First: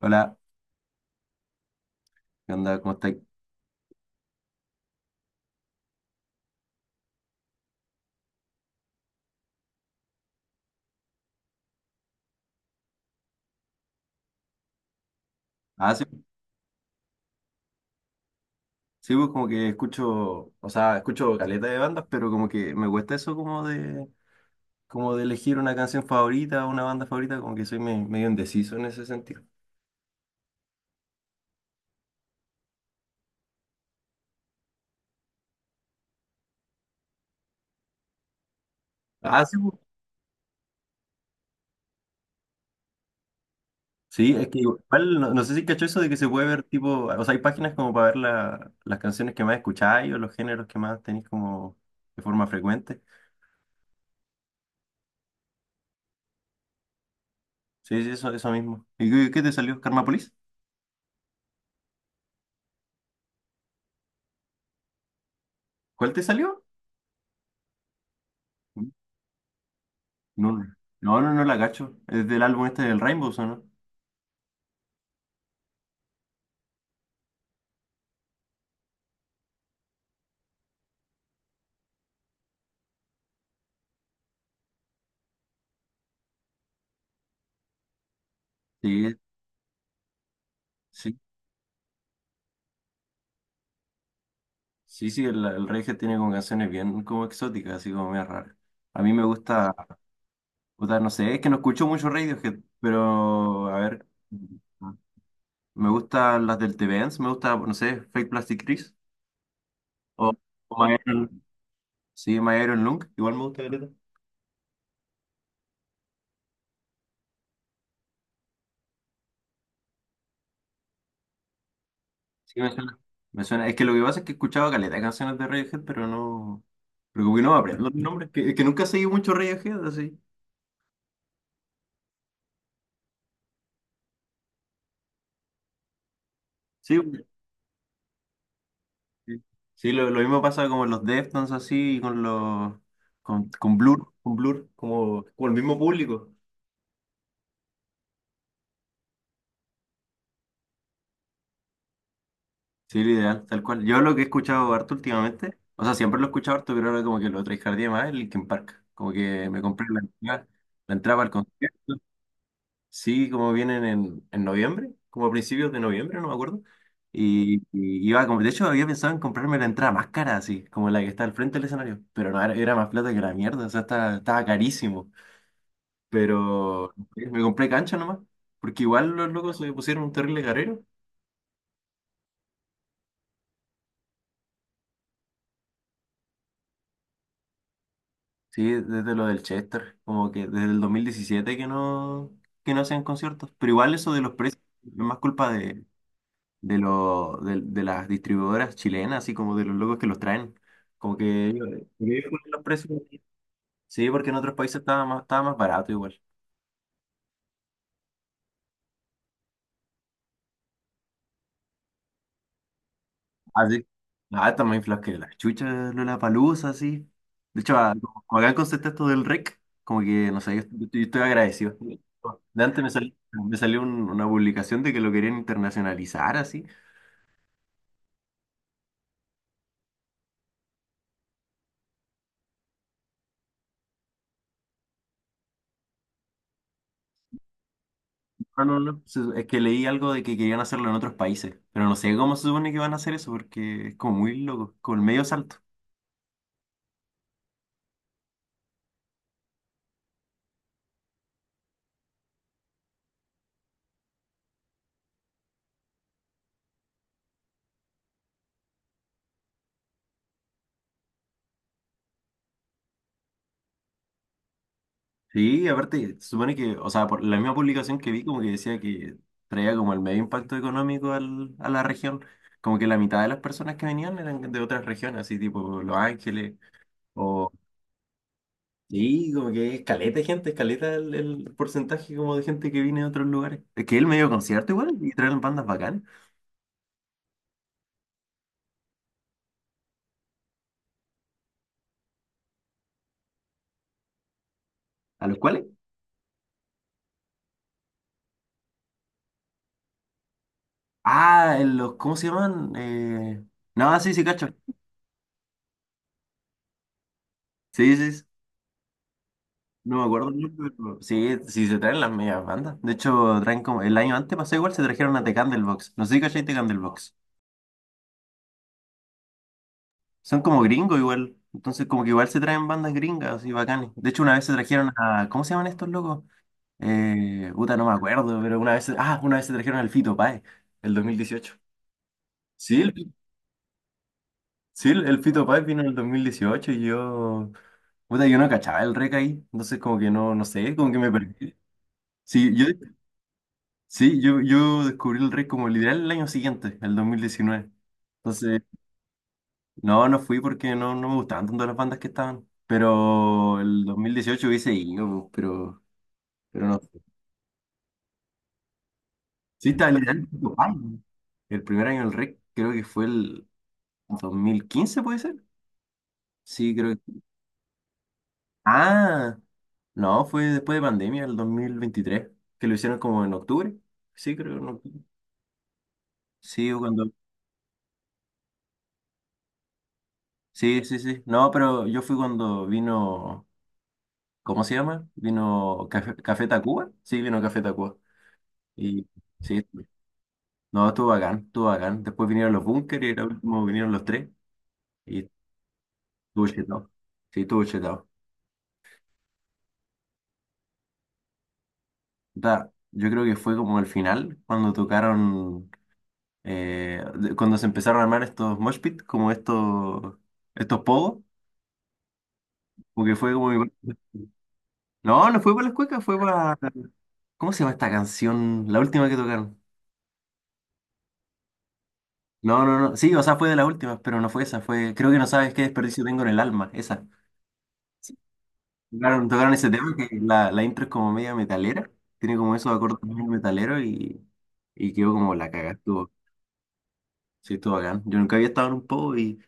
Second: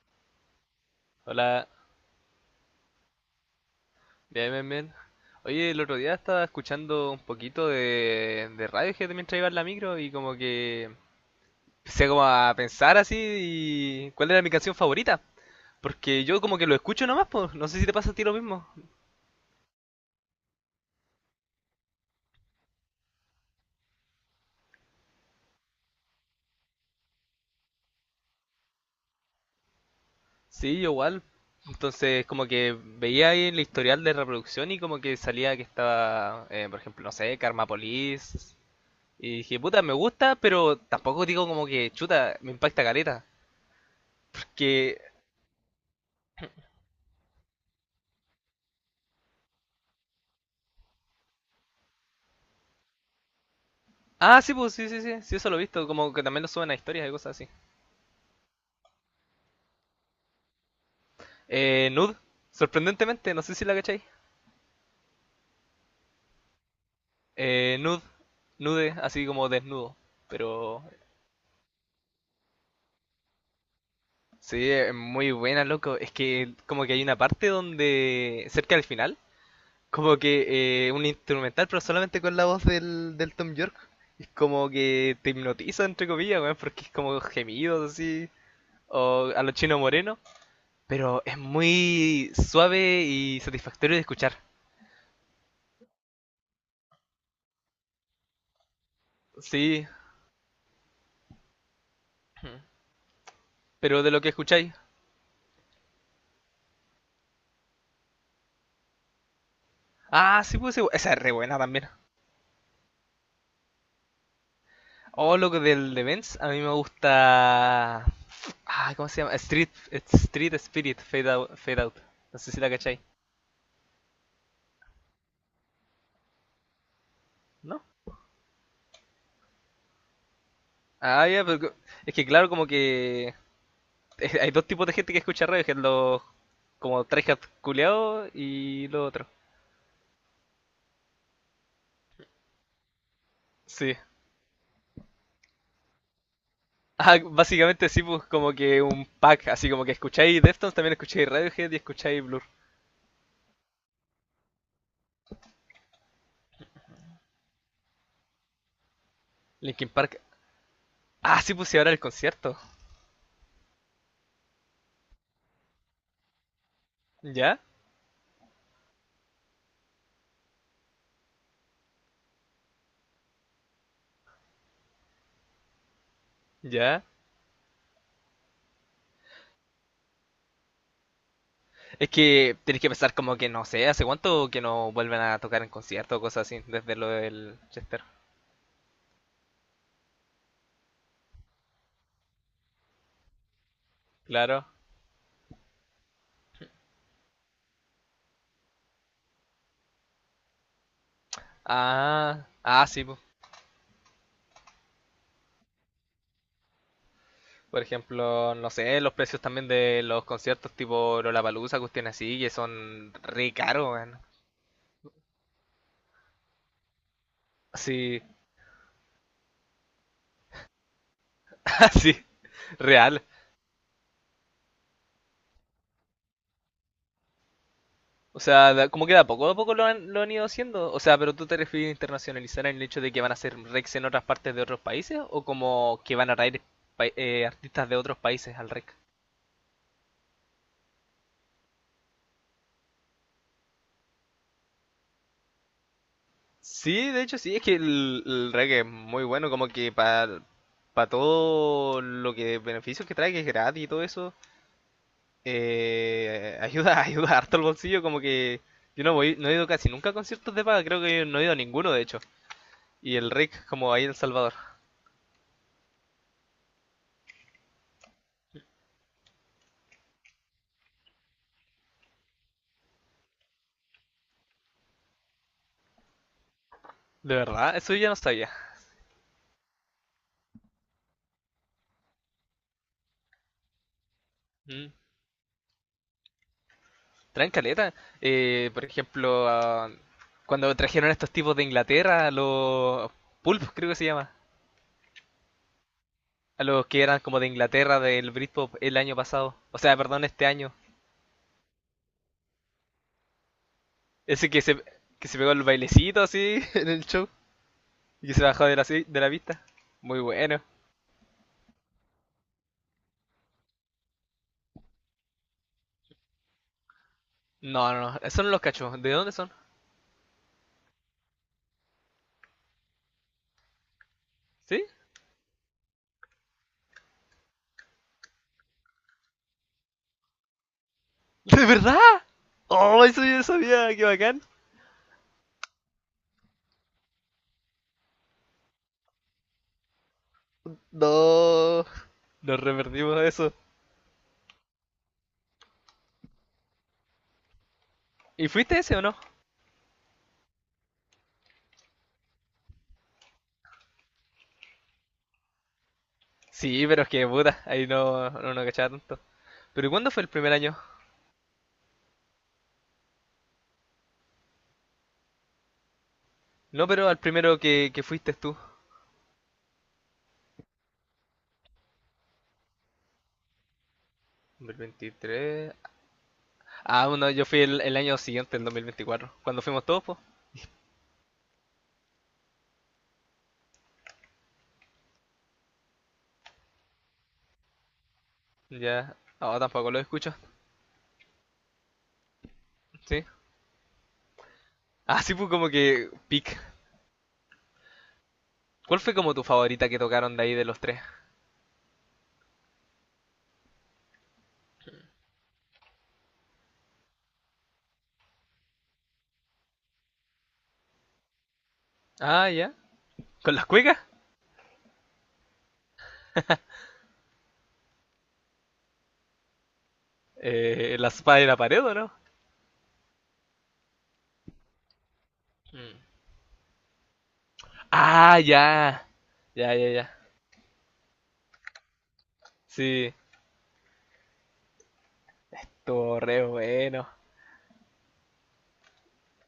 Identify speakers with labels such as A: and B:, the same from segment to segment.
A: Hola,
B: Hola,
A: ¿qué onda? ¿Cómo estáis?
B: bien, bien, bien. Oye, el otro día estaba escuchando un poquito de Radiohead mientras iba en la micro y como que empecé como a pensar así y cuál era mi canción favorita.
A: Ah, sí,
B: Porque yo como que lo escucho nomás, pues no sé si te pasa a ti lo mismo.
A: sí, pues como que escucho, o sea, escucho caleta de bandas, pero como que me cuesta eso como de elegir una canción favorita, una banda favorita, como que soy medio indeciso en ese sentido.
B: Sí, yo igual. Entonces como que veía ahí el historial de reproducción y como que salía que estaba, por ejemplo, no sé, Karma Police. Y
A: Ah, sí,
B: dije,
A: pues.
B: puta, me gusta, pero tampoco digo como que, chuta, me impacta careta.
A: Sí, es que
B: Porque
A: igual, no, no sé si cacho eso de que se puede ver tipo, o sea, hay páginas como para ver las canciones que más escucháis o los géneros que más tenéis como de forma frecuente.
B: Ah, sí, pues, sí, sí, sí, sí, eso lo he visto, como que también lo suben a historias y cosas así.
A: Sí, sí, eso mismo. ¿Y qué te salió? ¿Karmapolis?
B: Nude, sorprendentemente, no sé si la cacháis.
A: ¿Cuál te salió?
B: Nude, nude, así como desnudo.
A: No, no,
B: Pero
A: no, no la cacho. Es del álbum este del Rainbows, ¿o no?
B: sí, es muy buena, loco. Es que como que hay una parte donde, cerca del final, como que un instrumental, pero solamente con la voz del Tom York. Es como que te hipnotiza, entre comillas, weón, porque es como gemidos así,
A: Sí,
B: o a los chinos morenos.
A: sí,
B: Pero es muy suave y satisfactorio de escuchar.
A: sí, sí, el reggae tiene como canciones bien como exóticas, así como medio raras. A mí me gusta,
B: Sí,
A: puta, no sé, es que no escucho mucho Radiohead, pero a
B: pero
A: ver,
B: de lo que escucháis.
A: me gustan las del TVNs, me gusta, no sé, Fake Plastic Trees o,
B: Ah, sí,
A: o My
B: pues, esa es re
A: Iron,
B: buena también.
A: sí, My Iron Lung, igual me gusta caleta.
B: Oh, lo que del de Benz, a mí me gusta. Ah, ¿cómo se llama? Street Spirit, Fade Out. No sé
A: Sí,
B: si la
A: me suena,
B: cacháis,
A: me suena. Es que lo que pasa es que he escuchado caleta de canciones de Radiohead, pero no, pero como que no me
B: ¿no?
A: aprendo los nombres, que, es que nunca he seguido mucho Radiohead, así.
B: Ah, ya, es que claro, como que hay dos tipos de gente que escucha radio, que es los
A: Sí,
B: como tryhard culeados y lo otro.
A: sí, sí, lo mismo pasa con los Deftones así, y con los con
B: Sí.
A: Blur, con Blur, como, como el mismo público.
B: Ah, básicamente sí, pues como que un pack, así como que escucháis Deftones, también escucháis Radiohead y escucháis Blur.
A: Sí, lo ideal, tal cual. Yo lo que he escuchado harto últimamente, o sea, siempre lo he escuchado harto, pero ahora como que lo trajeardía más el Linkin Park. Como que me compré
B: Linkin
A: la
B: Park.
A: entrada, la entrada para el
B: Ah, sí, pues y ahora
A: concierto.
B: el concierto.
A: Sí, como vienen en noviembre, como a principios de noviembre, no me acuerdo. Y,
B: ¿Ya?
A: y iba como, de hecho había pensado en comprarme la entrada más cara, así, como la que está al frente del escenario. Pero no, era más plata que la mierda, o sea, estaba carísimo. Pero
B: ¿Ya?
A: me compré cancha nomás, porque igual los locos se pusieron un terrible carrero.
B: Es que tenés que pensar como que no sé, ¿hace cuánto que no vuelven a tocar en concierto o cosas así? Desde lo del Chester.
A: Sí, desde lo del Chester, como que desde el 2017 que no hacen conciertos. Pero igual eso de los precios
B: Claro.
A: es más culpa de las distribuidoras chilenas, así como de los locos que los traen. Como que ellos
B: Ah,
A: ponen los
B: ah,
A: precios.
B: sí, po.
A: Sí, porque en otros países estaba más barato igual.
B: Por ejemplo, no sé, los precios también de los conciertos tipo Lollapalooza, cuestiones así, que son re
A: Así,
B: caros, weón.
A: está más inflado que la chucha Lollapalooza, así. De hecho,
B: Sí,
A: como acá en concepto esto del rec, como que, no sé, yo estoy agradecido.
B: así,
A: De antes me salió,
B: real.
A: me salió una publicación de que lo querían internacionalizar, así.
B: O sea, como que de a poco lo han ido haciendo. O sea, pero tú te refieres a internacionalizar en el hecho de que van a hacer Rex en otras partes de otros países o como que van a traer artistas de otros países
A: No,
B: al
A: no,
B: Rex.
A: no, es que leí algo de que querían hacerlo en otros países, pero no sé cómo se supone que van a hacer eso, porque es como muy loco, como el medio salto.
B: Sí, de hecho sí, es que el reggae es muy bueno, como que para todo lo que beneficios que trae, que es gratis y todo eso, ayuda, ayuda harto al bolsillo, como que yo no voy, no he ido casi nunca a conciertos de paga, creo que no he ido a ninguno de hecho. Y el RIC como ahí en El Salvador.
A: Sí, aparte, se supone que, o sea, por la misma publicación que vi, como que decía que traía como el medio impacto económico a la región. Como que la mitad de las personas que venían eran de otras regiones, así tipo Los Ángeles,
B: De
A: o.
B: verdad, eso yo no sabía.
A: Sí, como que es caleta de gente, es caleta el porcentaje como de gente que viene de otros lugares. Es que el medio concierto
B: Mm.
A: igual, y traen bandas bacanas,
B: Traen caleta. Por ejemplo, cuando trajeron a estos tipos de Inglaterra, a los Pulp, creo que se llama.
A: a los cuales.
B: A los que eran como de Inglaterra del Britpop el año pasado. O sea, perdón, este año.
A: Ah, en los, ¿cómo se llaman? No, sí, sí, cacho.
B: Ese que se pegó el bailecito así en el show
A: Sí, sí, sí.
B: y que se bajó de la, de la pista.
A: No me
B: Muy
A: acuerdo mucho,
B: bueno.
A: pero sí, sí se traen las medias bandas. De hecho, traen como. El año antes pasó igual, se trajeron a The Candlebox. No sé si cachai The Candlebox.
B: No, no, no, son los cachos. ¿De dónde son?
A: Son como gringos igual. Entonces, como que igual se traen bandas gringas y bacanes. De hecho, una vez se
B: ¿Sí?
A: trajeron a. ¿Cómo se llaman estos locos? Puta, no me acuerdo, pero una vez. Ah, una vez se trajeron al Fito Páez, el 2018.
B: ¿De verdad?
A: Sí,
B: Oh, eso yo no sabía, qué bacán.
A: sí, el Fito Páez vino en el 2018 y yo. Puta, yo no cachaba el rec ahí. Entonces, como que no, no sé, como que me perdí.
B: No,
A: Sí,
B: nos
A: yo
B: revertimos eso.
A: Sí, yo descubrí el rey como literal el año siguiente, el 2019.
B: ¿Y
A: Entonces,
B: fuiste ese o no?
A: no, no fui porque no, no me gustaban tanto las bandas que estaban. Pero el 2018 hubiese ido, pero no.
B: Sí, pero es que puta, ahí no, no, no cachaba tanto.
A: Sí, está
B: ¿Pero cuándo fue
A: literal.
B: el primer
A: ay,
B: año?
A: El primer año del rey creo que fue el 2015, ¿puede ser? Sí,
B: No,
A: creo
B: pero al
A: que.
B: primero que fuiste tú.
A: Ah, no, fue después de pandemia, el 2023 que lo hicieron como en octubre. Sí, creo que en octubre.
B: 2023.
A: Sí, o
B: Ah,
A: cuando.
B: bueno, yo fui el año siguiente, el 2024. Cuando fuimos todos, pues.
A: Sí, sí, sí. No, pero yo fui cuando vino. ¿Cómo se llama? Vino Café Tacuba. Sí, vino Café Tacuba. Y
B: Ya. Ahora
A: sí,
B: tampoco lo escucho.
A: no, estuvo bacán, estuvo bacán. Después vinieron los Bunkers y
B: Sí.
A: al último vinieron los tres.
B: Ah,
A: Y
B: sí, pues como que.
A: estuvo
B: Pic.
A: chetado. Sí, estuvo chetado.
B: ¿Cuál fue como tu favorita que tocaron de ahí de los tres?
A: Da, yo creo que fue como el final, cuando tocaron, cuando se empezaron a armar estos mosh pit, como estos pogos,
B: Ah, ya.
A: porque fue como...
B: ¿Con las
A: mi-
B: cuecas?
A: No, no fue para las cuecas, fue para. ¿Cómo se llama esta canción? La última que tocaron.
B: ¿La espada de la pared o no?
A: No, no, no. Sí, o sea, fue de las últimas, pero no fue esa. Fue, creo que no sabes qué desperdicio tengo en el alma. Esa.
B: Ah, ya.
A: Tocaron ese
B: Ya, ya,
A: tema
B: ya.
A: que la intro es como media metalera. Tiene como esos acordes
B: Sí.
A: muy metaleros y quedó como la cagada. Estuvo,
B: Estuvo re bueno.
A: sí, estuvo bacán. Yo nunca había estado en un pogo y,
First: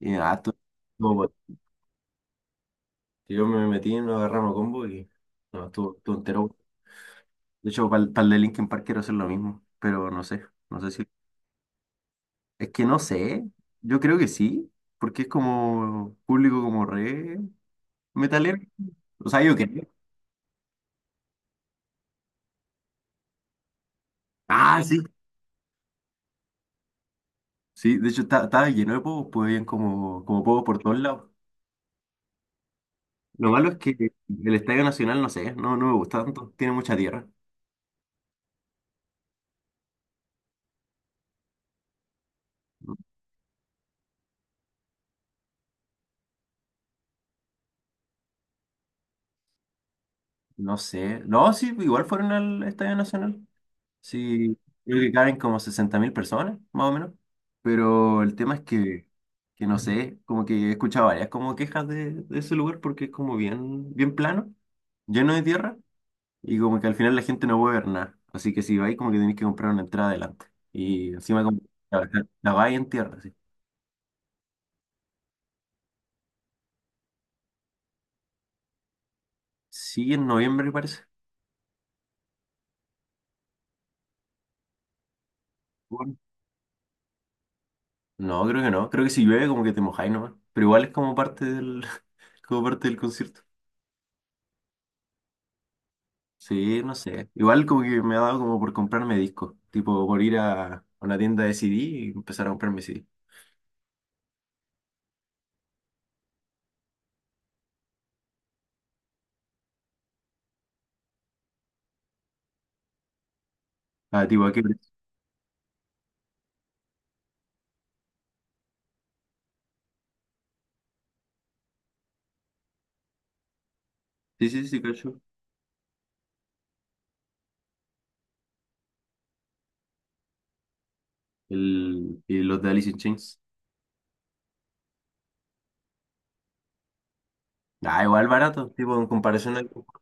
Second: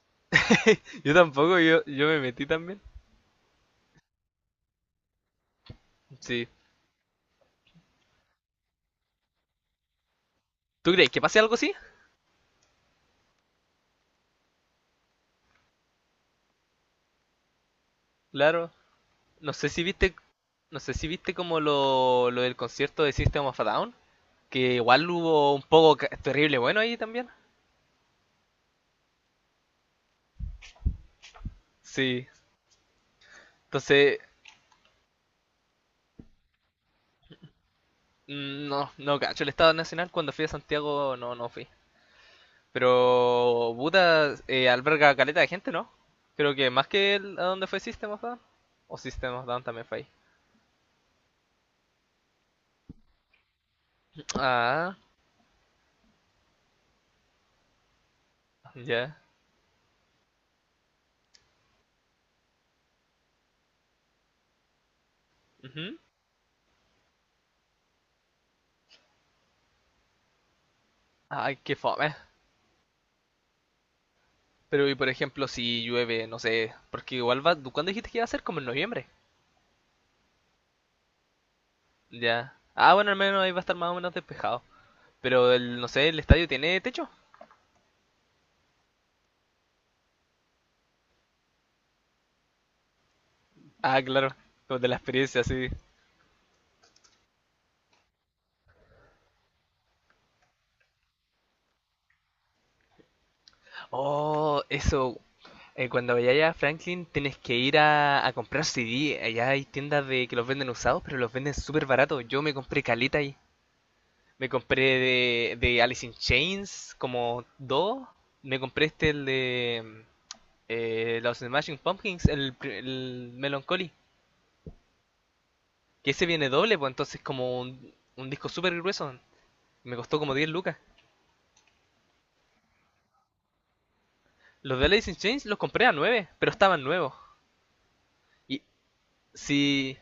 A: y nada, estuvo
B: Yo
A: bot.
B: tampoco, yo me metí también.
A: Yo me metí en nos agarramos a combo y no, estuvo entero.
B: Sí.
A: Bueno. De hecho, para el de Linkin Park quiero hacer lo mismo, pero no sé. No sé
B: ¿Tú
A: si.
B: crees que pase algo así?
A: Es que no sé. Yo creo que sí, porque es como público como re metalero.
B: Claro.
A: O sea,
B: No
A: yo
B: sé si
A: qué.
B: viste, no sé si viste como lo del concierto de System of a Down, que
A: Ah, sí.
B: igual hubo un poco terrible bueno ahí también.
A: Sí, de hecho estaba lleno de pogos, pues habían como pogos por todos lados.
B: Sí.
A: Lo malo es que
B: Entonces,
A: el Estadio Nacional, no sé, no, no me gusta tanto, tiene mucha tierra.
B: no, no cacho el Estado Nacional cuando fui a Santiago no fui. Pero Buda alberga caleta de gente, ¿no? Creo que más que a donde fue System of a Down. O System of a Down también fue ahí.
A: No sé. No, sí, igual fueron al Estadio Nacional. Sí,
B: Ah,
A: creo que caben como 60.000 personas, más o menos. Pero el tema es que,
B: ya.
A: que no sé, como que he escuchado varias como quejas de ese lugar porque es como bien, bien plano, lleno de tierra.
B: Ujú.
A: Y como que al final la gente no puede ver nada. Así que si vais, como que tenéis que comprar una entrada adelante. Y encima
B: Ay,
A: como
B: qué
A: la,
B: fome.
A: la vais en tierra, sí.
B: Pero y por ejemplo si llueve, no sé, porque igual va, ¿cuándo dijiste que iba a ser? Como en noviembre.
A: Sí, en noviembre parece.
B: Ya. Ah, bueno, al menos ahí va a estar más o menos despejado. Pero el, no sé,
A: Bueno,
B: el estadio tiene techo.
A: no, creo que no. Creo que si llueve como que te mojáis nomás. Pero igual es como parte del, como parte del concierto.
B: Ah, claro, como de la experiencia, sí.
A: Sí, no sé. Igual como que me ha dado como por comprarme discos. Tipo por ir a una tienda de CD y empezar a comprarme CD.
B: Oh, eso. Cuando vayas a Franklin tienes que ir a comprar CD. Allá hay tiendas de que los venden usados, pero los venden súper baratos. Yo me compré caleta ahí.
A: Ah, tipo,
B: Me
A: ¿a qué precio?
B: compré de Alice in Chains como dos. Me compré este, el de los Smashing Pumpkins, el Melancholy.
A: Sí, sí, sí, cacho.
B: Que ese viene doble, pues entonces como un disco súper grueso. Me costó como 10 lucas.
A: Y los de Alice in Chains.
B: Los de Alice in Chains los compré a 9 pero estaban nuevos.
A: Ah, igual
B: Y
A: barato. Tipo, en comparación al.
B: si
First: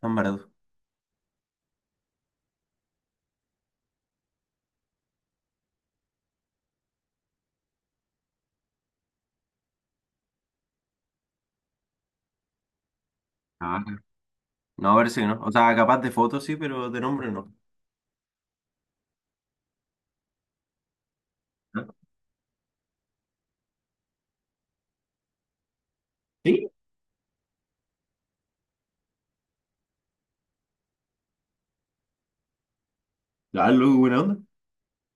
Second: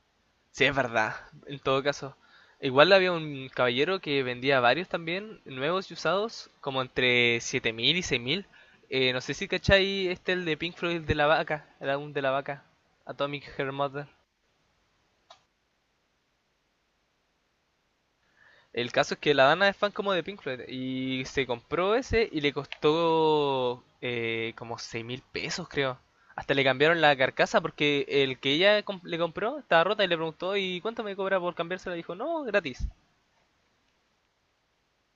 A: Tan barato.
B: Sí, es verdad, en todo caso. Igual había un caballero que vendía varios también, nuevos y usados, como entre 7.000 y 6.000. No sé si cachai este el de Pink Floyd el de la vaca, el álbum de la vaca, Atomic Her
A: Ah,
B: Mother.
A: no, parece que no. O sea, capaz de fotos sí, pero de nombre no.
B: El caso es que la Dana es fan como de Pink Floyd y se
A: ¿Ah?
B: compró ese y le costó como 6.000 pesos, creo. Hasta le
A: ¿Sí?
B: cambiaron la carcasa porque el que ella le compró estaba rota y le preguntó, ¿y cuánto me cobra por cambiársela? Dijo, no, gratis.
A: Ah, luego, buena onda.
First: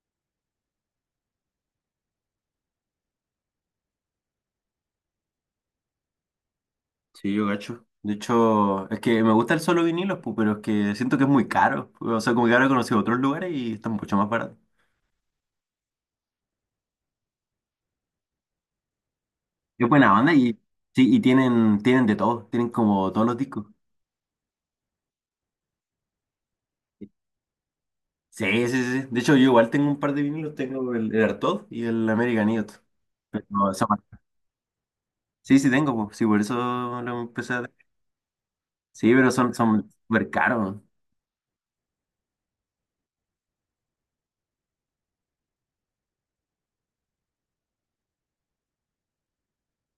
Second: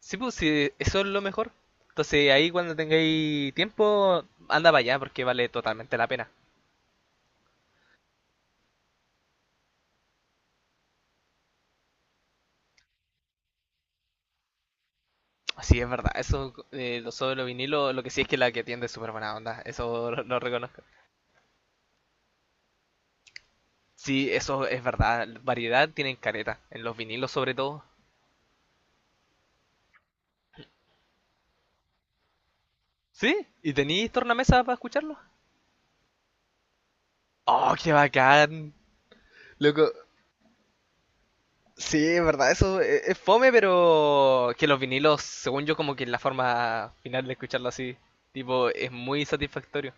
B: Sí, pues sí, eso es lo mejor. Entonces ahí cuando tengáis tiempo, anda para allá porque vale totalmente la pena.
A: Sí, yo gacho. De hecho, es que me gusta el solo vinilos, pero es que siento que es muy caro. O sea, como que ahora he conocido otros lugares y están mucho más baratos.
B: Sí, es verdad, eso, lo sobre los vinilos, lo que sí es que la que tiende es súper buena onda,
A: Es
B: eso
A: buena
B: lo,
A: banda
B: lo
A: y
B: reconozco.
A: sí, y tienen de todo, tienen como todos los discos.
B: Sí, eso es verdad, variedad tienen careta, en los vinilos sobre todo.
A: Sí, sí, sí, sí. De hecho, yo igual tengo un par de vinilos, tengo el Artaud y el American Idiot.
B: ¿Sí?
A: Pero
B: ¿Y
A: son-
B: tenéis tornamesa para escucharlo?
A: sí, sí tengo, sí, por eso lo empecé a.
B: ¡Oh, qué bacán!
A: Sí, pero son,
B: Loco,
A: son súper caros.
B: sí, es verdad, eso es fome, pero que los vinilos, según yo, como que la forma final de escucharlo así, tipo, es muy satisfactorio.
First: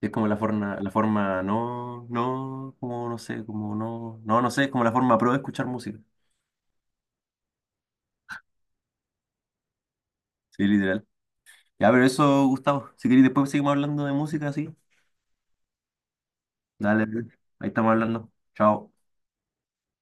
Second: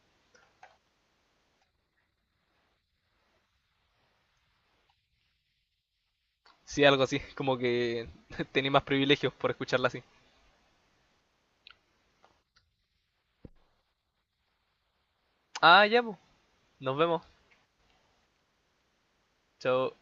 A: Es como la forma no, no, como no sé, como no, no, no sé, es como la forma pro de escuchar música.
B: Sí, algo así. Como que tenía más privilegios por escucharla así.
A: Sí, literal. Ya, pero eso, Gustavo, si queréis después seguimos hablando de música, sí.
B: Ah, ya, pues. Nos
A: Dale,
B: vemos.
A: ahí estamos hablando. Chao.
B: Chao.